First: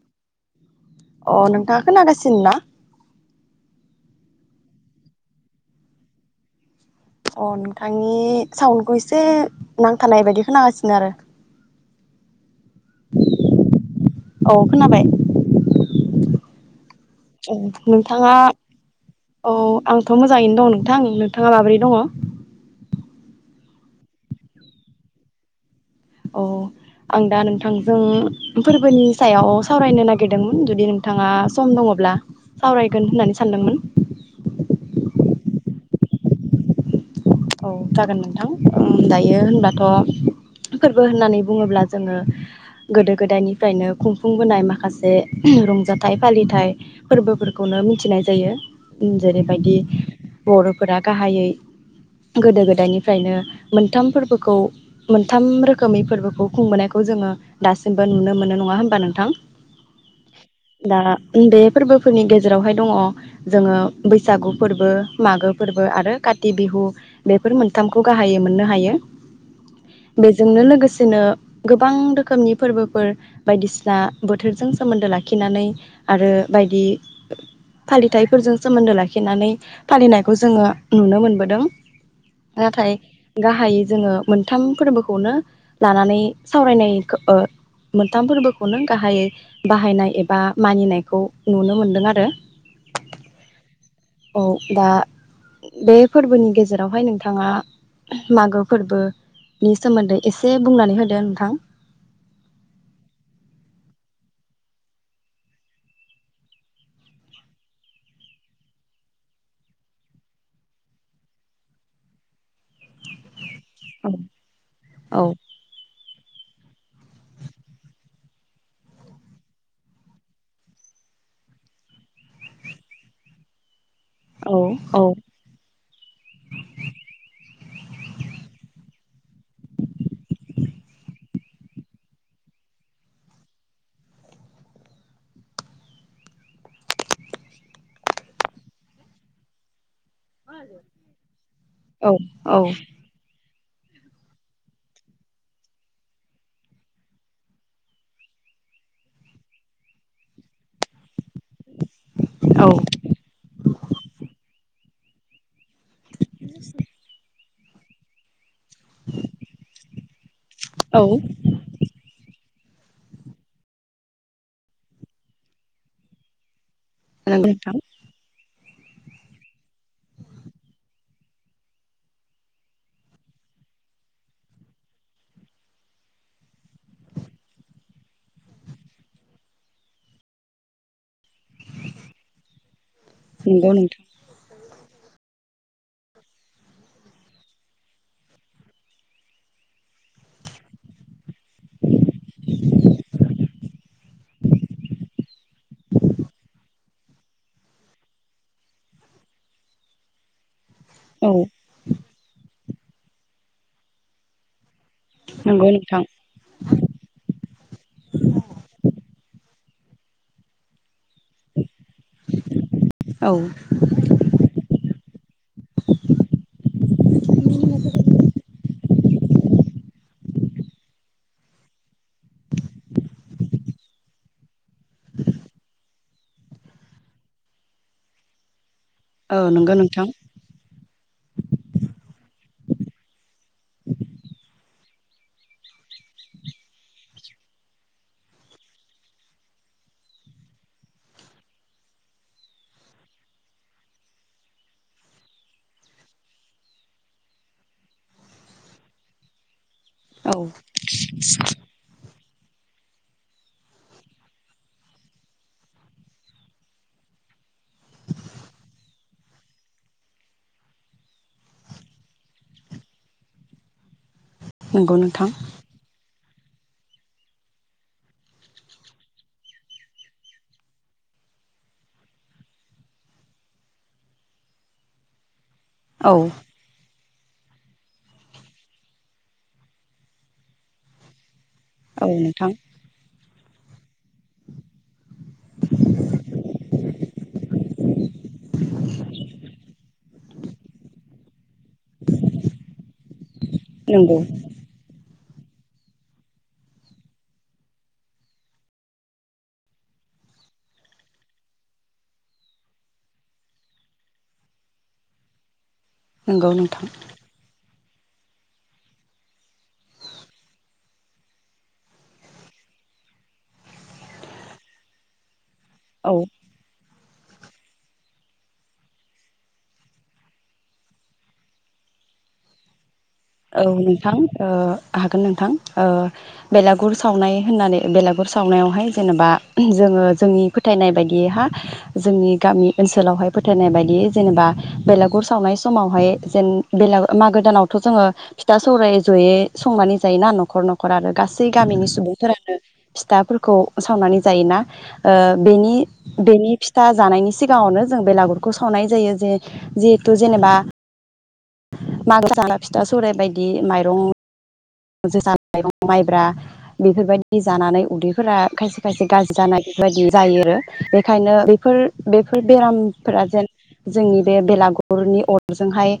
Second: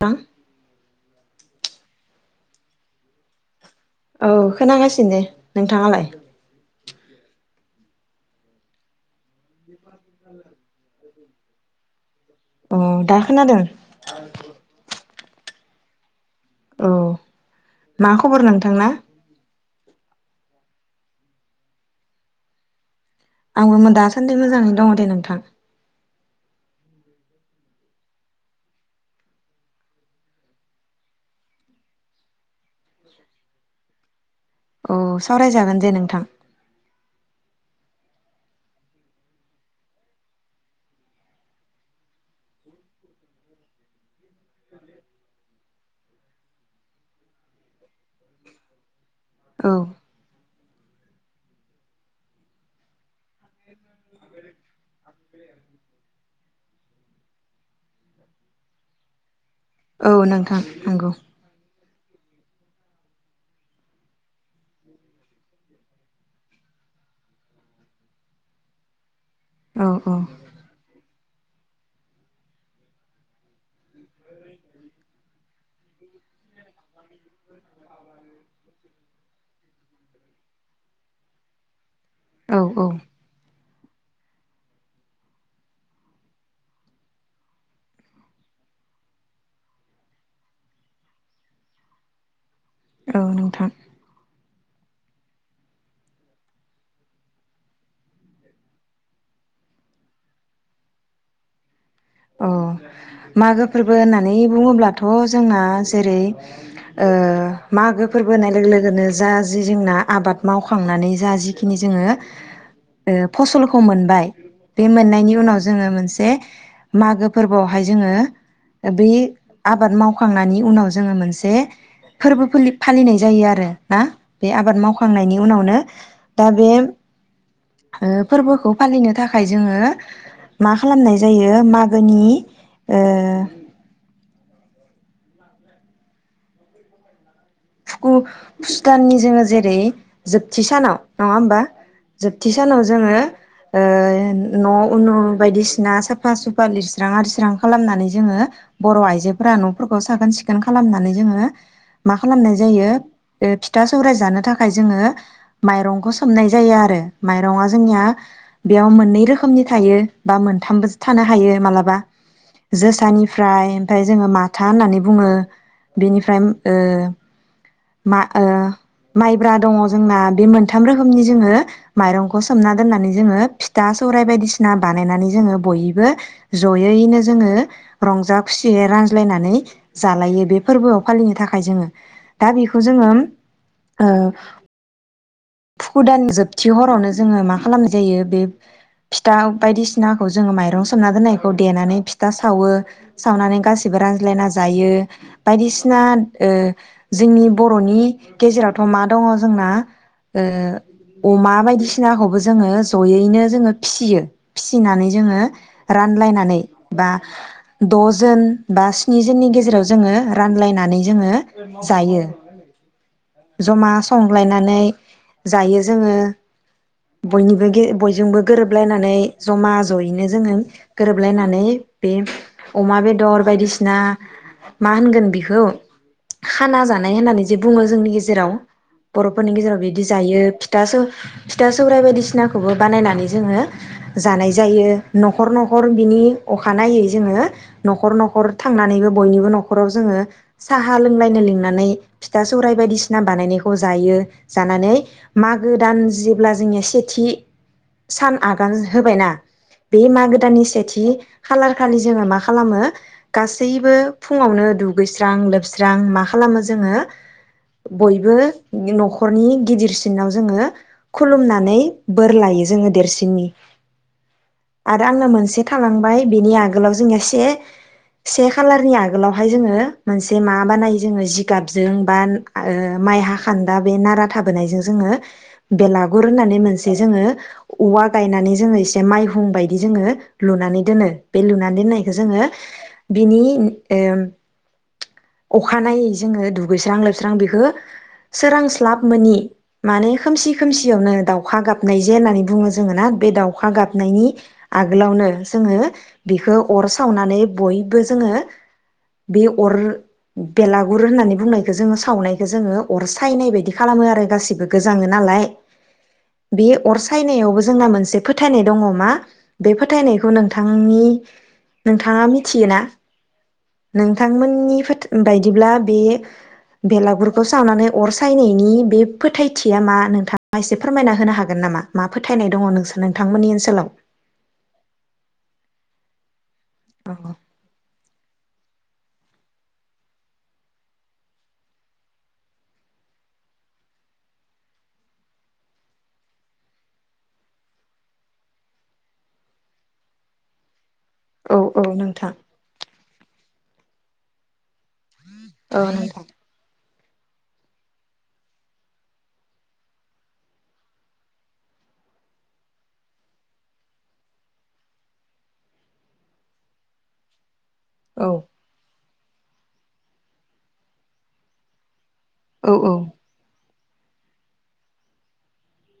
दां। अ नोंथाङा खोनागासिनो ना। औ खोनागासिनो नोंथाङालाय। अ नोंथां नि साउन खौ ऐसे। नांथानाय बायदि खोनांगासिनो आरो। अ दा खोनादों। औ खोनाबाय औ औ मा नोंथाङा खबर नोंथांना औ आंथ' मोजाङैनो दं नों। नोंथां नोंथाङा माबोरै दङ। आंबोमोन दासान्दि मोजाङैनो दङ दे नोंथां। औ आं दा नोंथांजों फोरबोनि सायाव सावरायनो नागिरदोंमोन जुदि नोंथाङा सम दङब्ला सावरायगोन होननानै सानदोंमोन। औ सावरायजागोन दे नोंथां। औ जागोन नोंथां दायो होनबाथ' फोरबो होननानै बुङोब्ला जोङो गोदो गोदायनिफ्रायनो खुंफुंबोनाय माखासे रंजाथाइ फालिथायाइ फोरबोफोरखौनो मिथिनाय जायो। औ जेरैबायदि बर'फोरा गाहायै। गोदो गोदायनिफ्रायनो मोनथाम फोरबोखौ मोनथाम रोखोमनि फोरबोखौ खुंबोनायखौ जोङो दासिमबो नुनो मोनो नङा होमबा नोंथां। औ नोंथां दा नंगौ बेफोरबो। फोरनि गेजेरावहाय दङ जोङो बैसागु फोरबो मागो फोरबो आरो काति बिहु। बेफोर मोनथामखौ गाहायै मोननो हायो औ औ बेजोंनो लोगोसे जदिनो गोबां रोखोमनि फोरबोफोर बायदिसिना बोथोरजों सोमोन्दो लाखिनानै आरो। बायदि फालिथायाइफोरजों सोमोन्दो लाखिनानै फालिनायखौ जोङो नुनो मोनबोदों औ औ नाथाय गा गाहायै जोङो मोनथाम फोरबोखौनो लानानै सावरायनाय खो ओ मोनथाम फोरबोखौनो गाहायै बाहायनाय एबा मानिनायखौ नुनो मोनदों आरो। औ नोंथां। औ दा बे फोरबोनि गेजेराव जेरावहाय नोंथाङा मागो फोरबोनि सोमोन्दै एसे बुंनानै होदो नोंथां। अ मागो फोरबो होननानै बुङोब्लाथ' जोंना जेरै ओ मागो फोरबो होननाय लोगो लोगो जा जि जोंना आबाद मावखांनानै जा जि जोंना जेखिनि जोङो ओ। फसलखौ मोनबाय बे औ मोननायनि उनाव जोङो मोनसे। मागो फोरबोआवहाय जोङो बै आबाद मावखांनायनि उनाव जोङो मोनसे फोरबो फ फालिनाय जायो आरो। ना बे औ आबाद औ मावखांनायनि उनावनो दा बे ओ फोरबोखौ फालिनो थाखाय जोङो मा खालामनाय जायो मार आंगोनि ओ फुुकु फुस दाननि जोङो जेरै जोबथि सानाव नङा होमबा औ जोबथि औ सानाव जोङो ओ न' उनु बायदिसिना साफा सुफा लिरस्रां आरिस्रां खालामनानै जोङो बर' आइजोफोरा न'फोरखौ साखोन सिखोन खालामनानै जोङो खालामनाय औ जायो बे फिथा सौराय जानो थाखाय जोङो [inaudible] माइरंखौ सोमनाय जायो आरो माइरंआ जोंनिया बेयाव मोननै रोखोमनि थायो बा मोनथामबोसो औ थानो हायो मालाबा जोसानिफ्राय ओमफ्राय जोङो माथा होननानै बुङो बेनिफ्राय ओ नंगौ नोंथां। मा ओ माइब्रा दङ जोंना बे मोनथाम रोखोमनि जोङो मायरंखौ सोमना दोननानै जोङो फिथा सौराय बायदि सिना बानायनानै जोङो बयबो जयैनो जोङो रंजा खुसियै रानज्लायनानै जालायो बे फोरबोआव फालिनो थाखाय जोङो दा बेखौ जोङो नंगौ नोंथां ओ फुकु दान जोबथि हरावनो जोङो मा खालामनाय जायो बे फिथा बायदिसिनाखौ जोङो माइरं सोमना दोननाय खौ देनानै फिथा सावो सावनानै गासिबो रानज्लायना जायो बायदिसिना ओ जोंनि बर'नि गेजेरावथ' मा दङ जोंना ओ औ अमा बायदिसिनाखौबो जोङो ज'यैनो जोङो फिसियो। फिसिनानै जोङो नंगौ नोंथां रानलायनानै बा दजोन बा स्नि जोननि गेजेराव जोङो रानलायनानै जोङो जायो औ जमा संलायनानै जायो जोङो बयनिबो गे बयजोंबो गोरोबलायनानै। नानै जमा ज'यैनो जोङो गोरोबलायनानै बे अमा बेदर बायदिसिना मा होनगोन बेखौ खाना जानाय होननानै जे बुङो जोंनि गेजेराव। औ बर'फोरनि नंगौ गेजेराव बिदि नोंथां जायो फिथा स फिथा सौराइ बायदिसिना सिनाखौबो बानायनानै जोङो जानाय जायो न'खर न'खर बिनि अखानायै जोङो न'ख न'खर थांनानैबो बयनिबो न'खराव जोङो साहा लोंलायनो लोंनानै फिथा सौराइ बायदिसिना बानायनायखौ जायो जानानै मागो दान जेब्ला जोंनिया सेथि सान आगान होबायना बे मागो औ दाननि सेथि खालार खालि जोङो मा खालामो गासैबो फुङावनो दुगैस्रां लोबस्रां रां मा खालामो जोङो बयबो न'खरनि गिदिरसिनाव जोङो खुलुमनानै बोर लायो जोङो देरसिननि। नंगौ आरो आंनो नोंथां मोनसे थालांबाय बिनि आगोलावहाय से से कालारनि आगोलावहाय जोङो मोनसे मा बानायो जोङो जिगाबजों बा ओ माइ हाखान्दा बे नारा थाबोनायजों जोङो औ बेलागुर होननानै मोनसे जोङो औवा गायनानै जोङो एसे माइहुं बायदि जोङो लुनानै दोनो। बे लुनानै औ दोननायखौ जोङो नोंथां बिनि [unintelligible] ओम अखानायै जोङो दुगैस्रां लोबस्रां बेखो सोरांस्लाब मोनोनि माने खोमसि खोमसियावनो दाउ खा गाबनाय जे होननानै बुङो जोङो ना बे दाउ खा नंगौ गाबनायनि आगोलावनो जोङो बेखौ अर सावनानै बयबो जोङो बे अर बेलागुर होननानै बुंनायखौ जोङो सावनायखौ जोङो अर सायनाय बायदि खालामो आरो गासिबो गोजाङो नालाय। नंगौ बे नोंथां अर सायनायावबो जोंना मोनसे फोथायनाय दङ मा बे फोथायनायखौ नोंथांनि नोंथाङा मिथियो ना नोंथांमोननि फोथा बायदि दिब्ला बे औ बेलागु गुरखौ सावनानै अर सायनायनि बे फोथायथिया मा नोंथाङा एसे फोरमायना होनो हागोन नामा मा फोथायनाय दङ नोंसोर? नोंथांमोननि औ ओनसोलाव नोंथां ओ हागोन नोंथां। ओ बेलागुर सावनाय होननानै, बेलागुर सावनायावहाय जेनेबा जोङो जोंनि फोथायनाय बायदियै हा जोंनि गामि ओनसोलावहाय फोथायनाय बायदियै जेनेबा बेलागुर सावनाय समावहाय जेन बेलागु मागो दानावथ' जोङो फिथा-सौराय ज'यै संनानै जायोना न'खर-न'खर आरो गासै औ औ गामिनि नोंथां सुबुंफोरानो फिथाफोरखौ- सावनानै जायोना? ओ औ नोंथां बेनि- बेनि फि था जानायनि सिगाङावनो जों बेलागुरखौ सावनाय जायो जे जिहेथु जेनेबा- मागो जानो फिथा-सौराय बायदि माइरं, जोसा माइरं, माइब्रा बेफोरबायदि- जानानै औ उदैफोरा खायसे-खायसे- गाज्रि जानाय बायदि जायो आरो बेखायनो बेफोर बेफोर औ बेरामफोरा जेन जोंनि बे बेलागुरनि अरजोंहाय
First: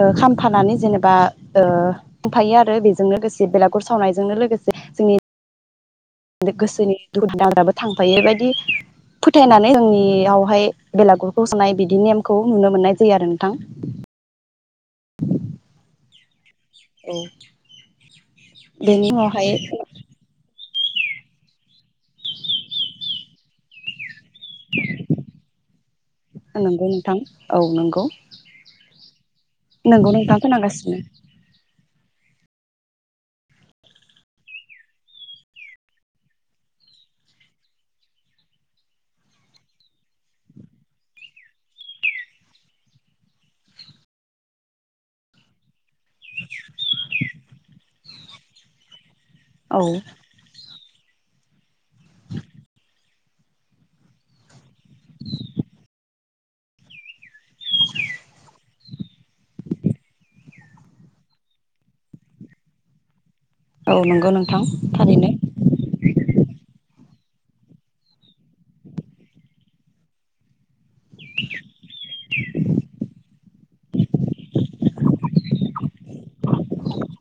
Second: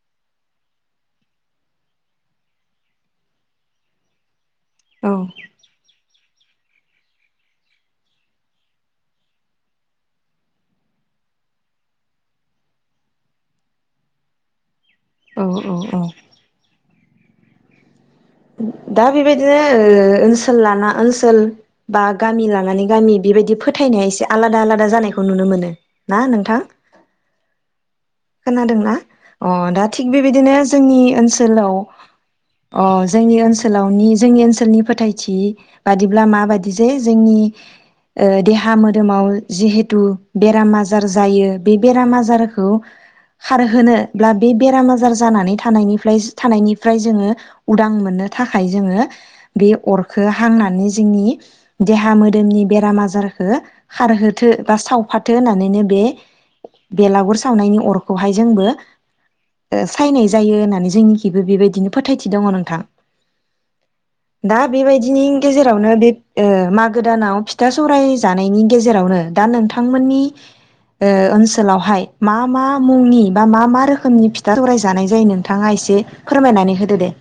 ओ खामफानानै जेनेबा ओ खामफायो आरो बेजों लोगोसे बेलागुर सावनायजोंनो लोगोसे औ जोंनि गोसोनि दुखु- दाहायाबो थांफायो बेबायदि फोथायनानै जोंनियावहाय बेलागुरखौ सावनाय बिदि नेमखौ नुनो मोननाय जायो आरो नोंथां। औ औ औ औ दा बेबायदिनो ओ ओनसोल लाना ओनसोल बा गामि लानानै गामि बेबायदि फोथायनाया एसे- आलादा-आलादा जानायखौ नुनो मोनो ना नोंथां? नंगौ नोंथां औ नंगौ खोनादोंना? अ दा थिग नंगौ नोंथां बेबायदिनो जोंनि खोनागासिनो ओनसोलाव ओ जोंनि ओनसोलावनि जोंनि ओनसोलनि फोथायथि बादिब्ला माबादि जे जोंनि ओ देहा-मोदोमाव जिहेथु बेराम-आजार जायो बे बेराम-आजारखौ खारहोनोबब्ला बे बेराम-आजार जानानै थानायनि फ्राय थानायनिफ्राय जोङो उदां मोनो। थाखाय जोङो बे औ अरखो हांनानै- जोंनि देहा-मोदोमनि बेराम-आजार खो खारहोथो बा सावफाथो होननानैनो बे बेलागुर सावनायनि अर- खौहाय जोंबो सायनाय जायो होननानै जोंनिखिबो बेबायदिनो फोथायथि दङ नोंथां। औ नंगौ दा नोंथां बेबायदिनि थारैनो गेजेरावनो बे ओ मागो दानाव फिथा-सौराय जानायनि गेजेरावनो दा नोंथांमोननि ओ ओनसोलावहाय मा मा मुंनि बा मा मा रोखोमनि फिथा सौराय जानाय जायो? नोंथाङा एसे फोरमायनानै होदो दे।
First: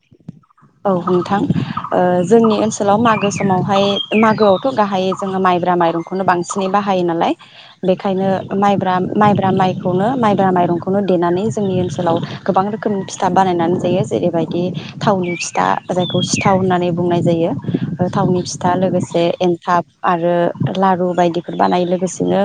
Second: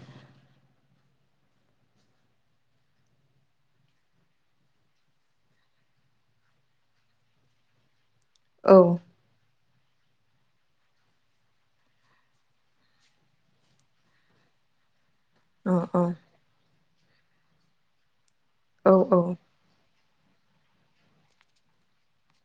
औ नोंथां ओ जोंनि ओनसोलाव मागो समावहाय मागोआवथ' गाहायै जोङो माइब्रा माइरंखौनो बांसिनै बाहायो नालाय बे खायनो औ माइब्रा माइब्रा माइ खौनो माइब्रा माइरंखौनो देनानै जोंनि ओनसोलाव गोबां रोखोमनि फिथा बानायनानै जायो जेरैबायदि थावनि दा अ अ जायखौ सिथाव होननानै बुंनाय जायो ओ थावनि फिथा औ औ लोगोसे एन्थाब। आरो लारु बायदिफोर बानायो लोगोसेनो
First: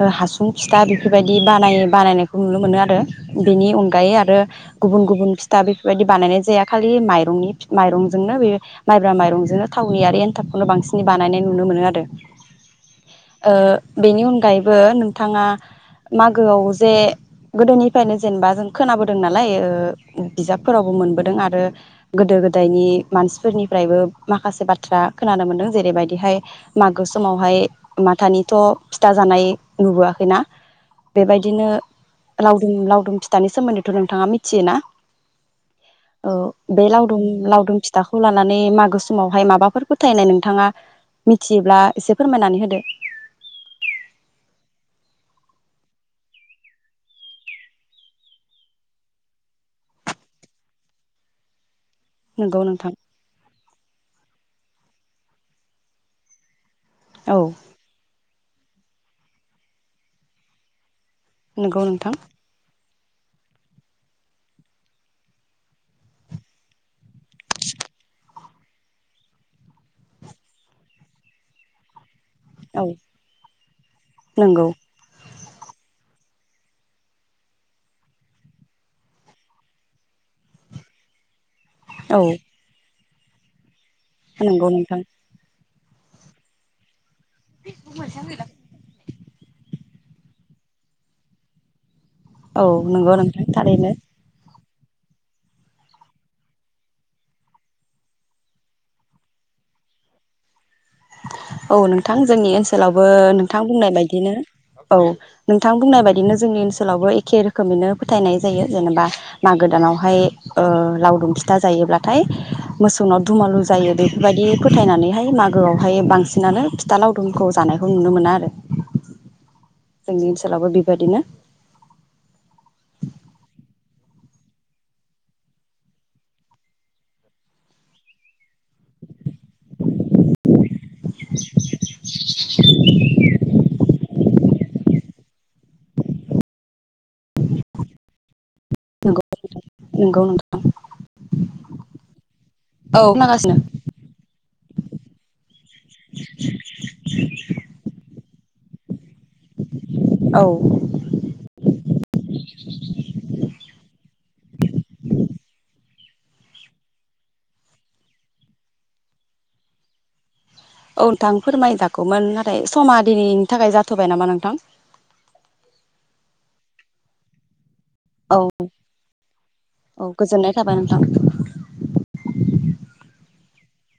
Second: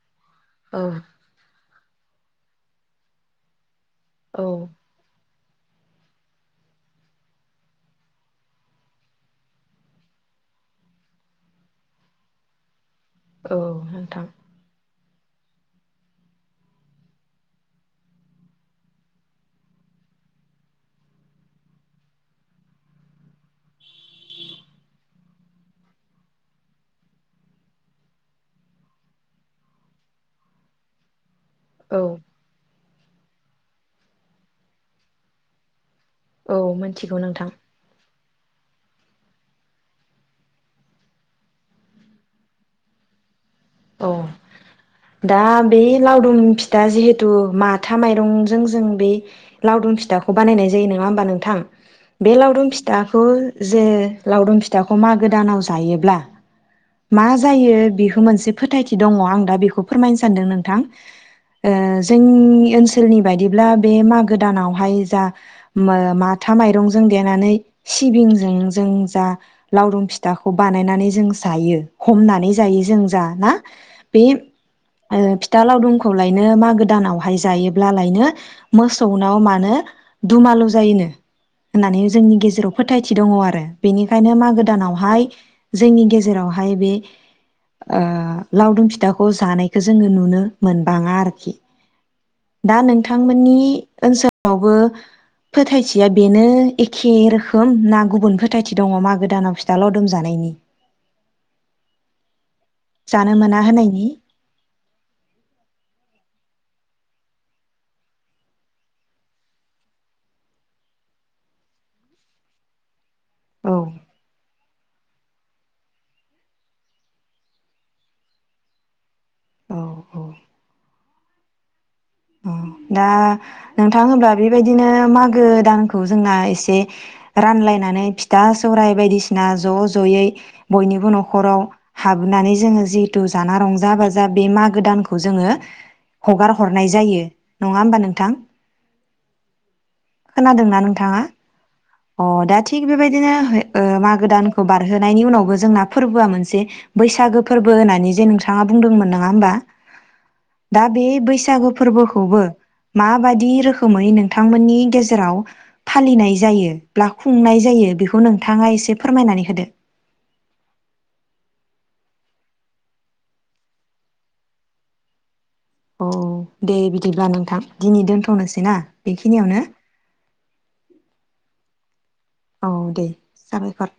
ओ हासुं उम फिथा औ बेफोरबायदि बानायोम बानायनायखौ नुनो मोनो आरो बेनि अन गायो आरो औ गुबुन गुबुन फि दा बेफोरबायदि बानायनाय जाया खालि माइरंनि माइरंजोंनो बे माइब्रा माइरंजोंनो थावनि आरो एनथाबखौनो बांसिनै बानायनाय नुनो मोनो आरो। ओ औ बेनि नोंथां अनगायैबो नो थाङा मागोआव जे गोदोनिफ्रायनो जेनबा जों खोनाबोदों नालाय ओ बिजाबफोरावबो मोनबोदों आरो गोदो गोदायनि मानसिफोरनिफ्रायबो माखासे बाथ्रा खोनानो मोनदों जेरैबायदिहाय मागो समावहाय माथानिथ' फिथा जानाय नुबोआखैना बेबायदि। बिदिनो औ लावदुम लाव दुम फिथानि सोमोन्दैथ' नोंथाङा मिथियोना? औ। बे मोनथिगौ लावदुम नोंथां लावदुम फिथाखौ लाना नानै मागो समावहाय माबाफोर फोथायनाय नोंथाङा मिथियोब्ला एसे फोरमायनानै होदो। औ दा बे लावदुम फिथा जिहेथु माथा माइरंजों जों बे लावदुम फिथाखौ बानायनाय जायो नङा होमबा नोंथां। बे नंगौ लावदुम नोंथां फिथाखौ जे लावदुम फि फिथाखौ मागो दानाव जायोब्ला मा औ जायो बेखौ मोनसे फोथायथि दंङ आं दा बेखौ फोरमायनो सान्दों नोंथां। ओ नंगौ नोंथां जोंनि ओनसोल ओसोलनि बायदिब्ला बे मागो दानावहाय जा मो माथा माइरंजों देनानै सिबिंजों जों जा लावदुम फिथाखौ बानायनानै जों जायो। हमनानै जायो औ जों जा ना बे ओ नंगौ फिथ फिथा लावदुमखौलायनो मागो दानावहाय जायोब्लालायनो मोसौनाव मानो दुमालु जायोनो? होननानै औ जोंनि गेजेराव फोथ फोथायथि दङ आरो। बेनिखायनो मागो नंगौ नोंथां दानावहाय जोंनि गेजेरावहाय बे ओ लावदुम फिथाखौ जानाय बेखौ जोंङो नुनो मोनबाङा आरोखि। औ दा नंगौ नोंथां नोंथांमोननि थारैनो ओनसोलआव बो फोथायथिया बेनो एखे रोखोम ना गुबुन फोथायथि दङ मागो दानाव फिथा लावदुम जानायनि? औ नोंथां जोंनि ओनसो लावबो जानो मोना नोंथां बुंनाय होनायनि बायदिनो औ नोंथां बुंनाय बायदिनो जोंनि ओनसोलावबो एखे रोखोमैनो फोथायनाय जायो जेनोबा मागो दानावहाय ओ लावदुम फिथा जायोब्लाथाय मोसौ नाव दुमालु औ जायो बेफोरबायदि फोथायनानैहाय माग गोआवहाय बांसिनानो फिथा लावदुमखौ जानायखौ नुनो मोना आरो। औ औ जोंनि ओनसोलावबो बे बादिनो औ दा नोंथां होमबा बेबायदिनो मागो दानखौ जोंना एसे रानलायनानै फिथा सराइ बायदिसिना ज' ज'यै बयनिबो न'खराव हाबनानै जोङो जिहैथु जाना रंजा बाज जा बे मागो दानखौ जोङो हगार हरनाय जायो। नङा होमबा नोंथां? नोंगौ [unintelligible] खोनादोंना नोंथाङा अ दा थिग बेबायदिनो खोनागासिनो ओ मागो दान खौ बारहोनायनि उनावबो जोंना फोरबोआ मोनसे बैसागो फोरबो होननानै जे नोंथाङा बुंदोंमोन। नोंङा होमबा औ दा बे बैसागु फोरबोखौबो माबायदि रोखोमै नोंथांमोननि गेजेराव फालिनाय जायो ब्ला खुंनाय जायो बिखौ नोंथांङा एसे फोरमायनानै होदो। औ ओनथां फोरमायजागौमोन नाथाय समा दिनैनि थाखाय जाथ'बाय नामा नोंथां? औ दे बिदिब्ला नोंथां। दिनै औ दोन्थ'नोसै ना बेखिनियावनो? औ गोजोननाय थाबाय नोंथां औ दे साबायखर।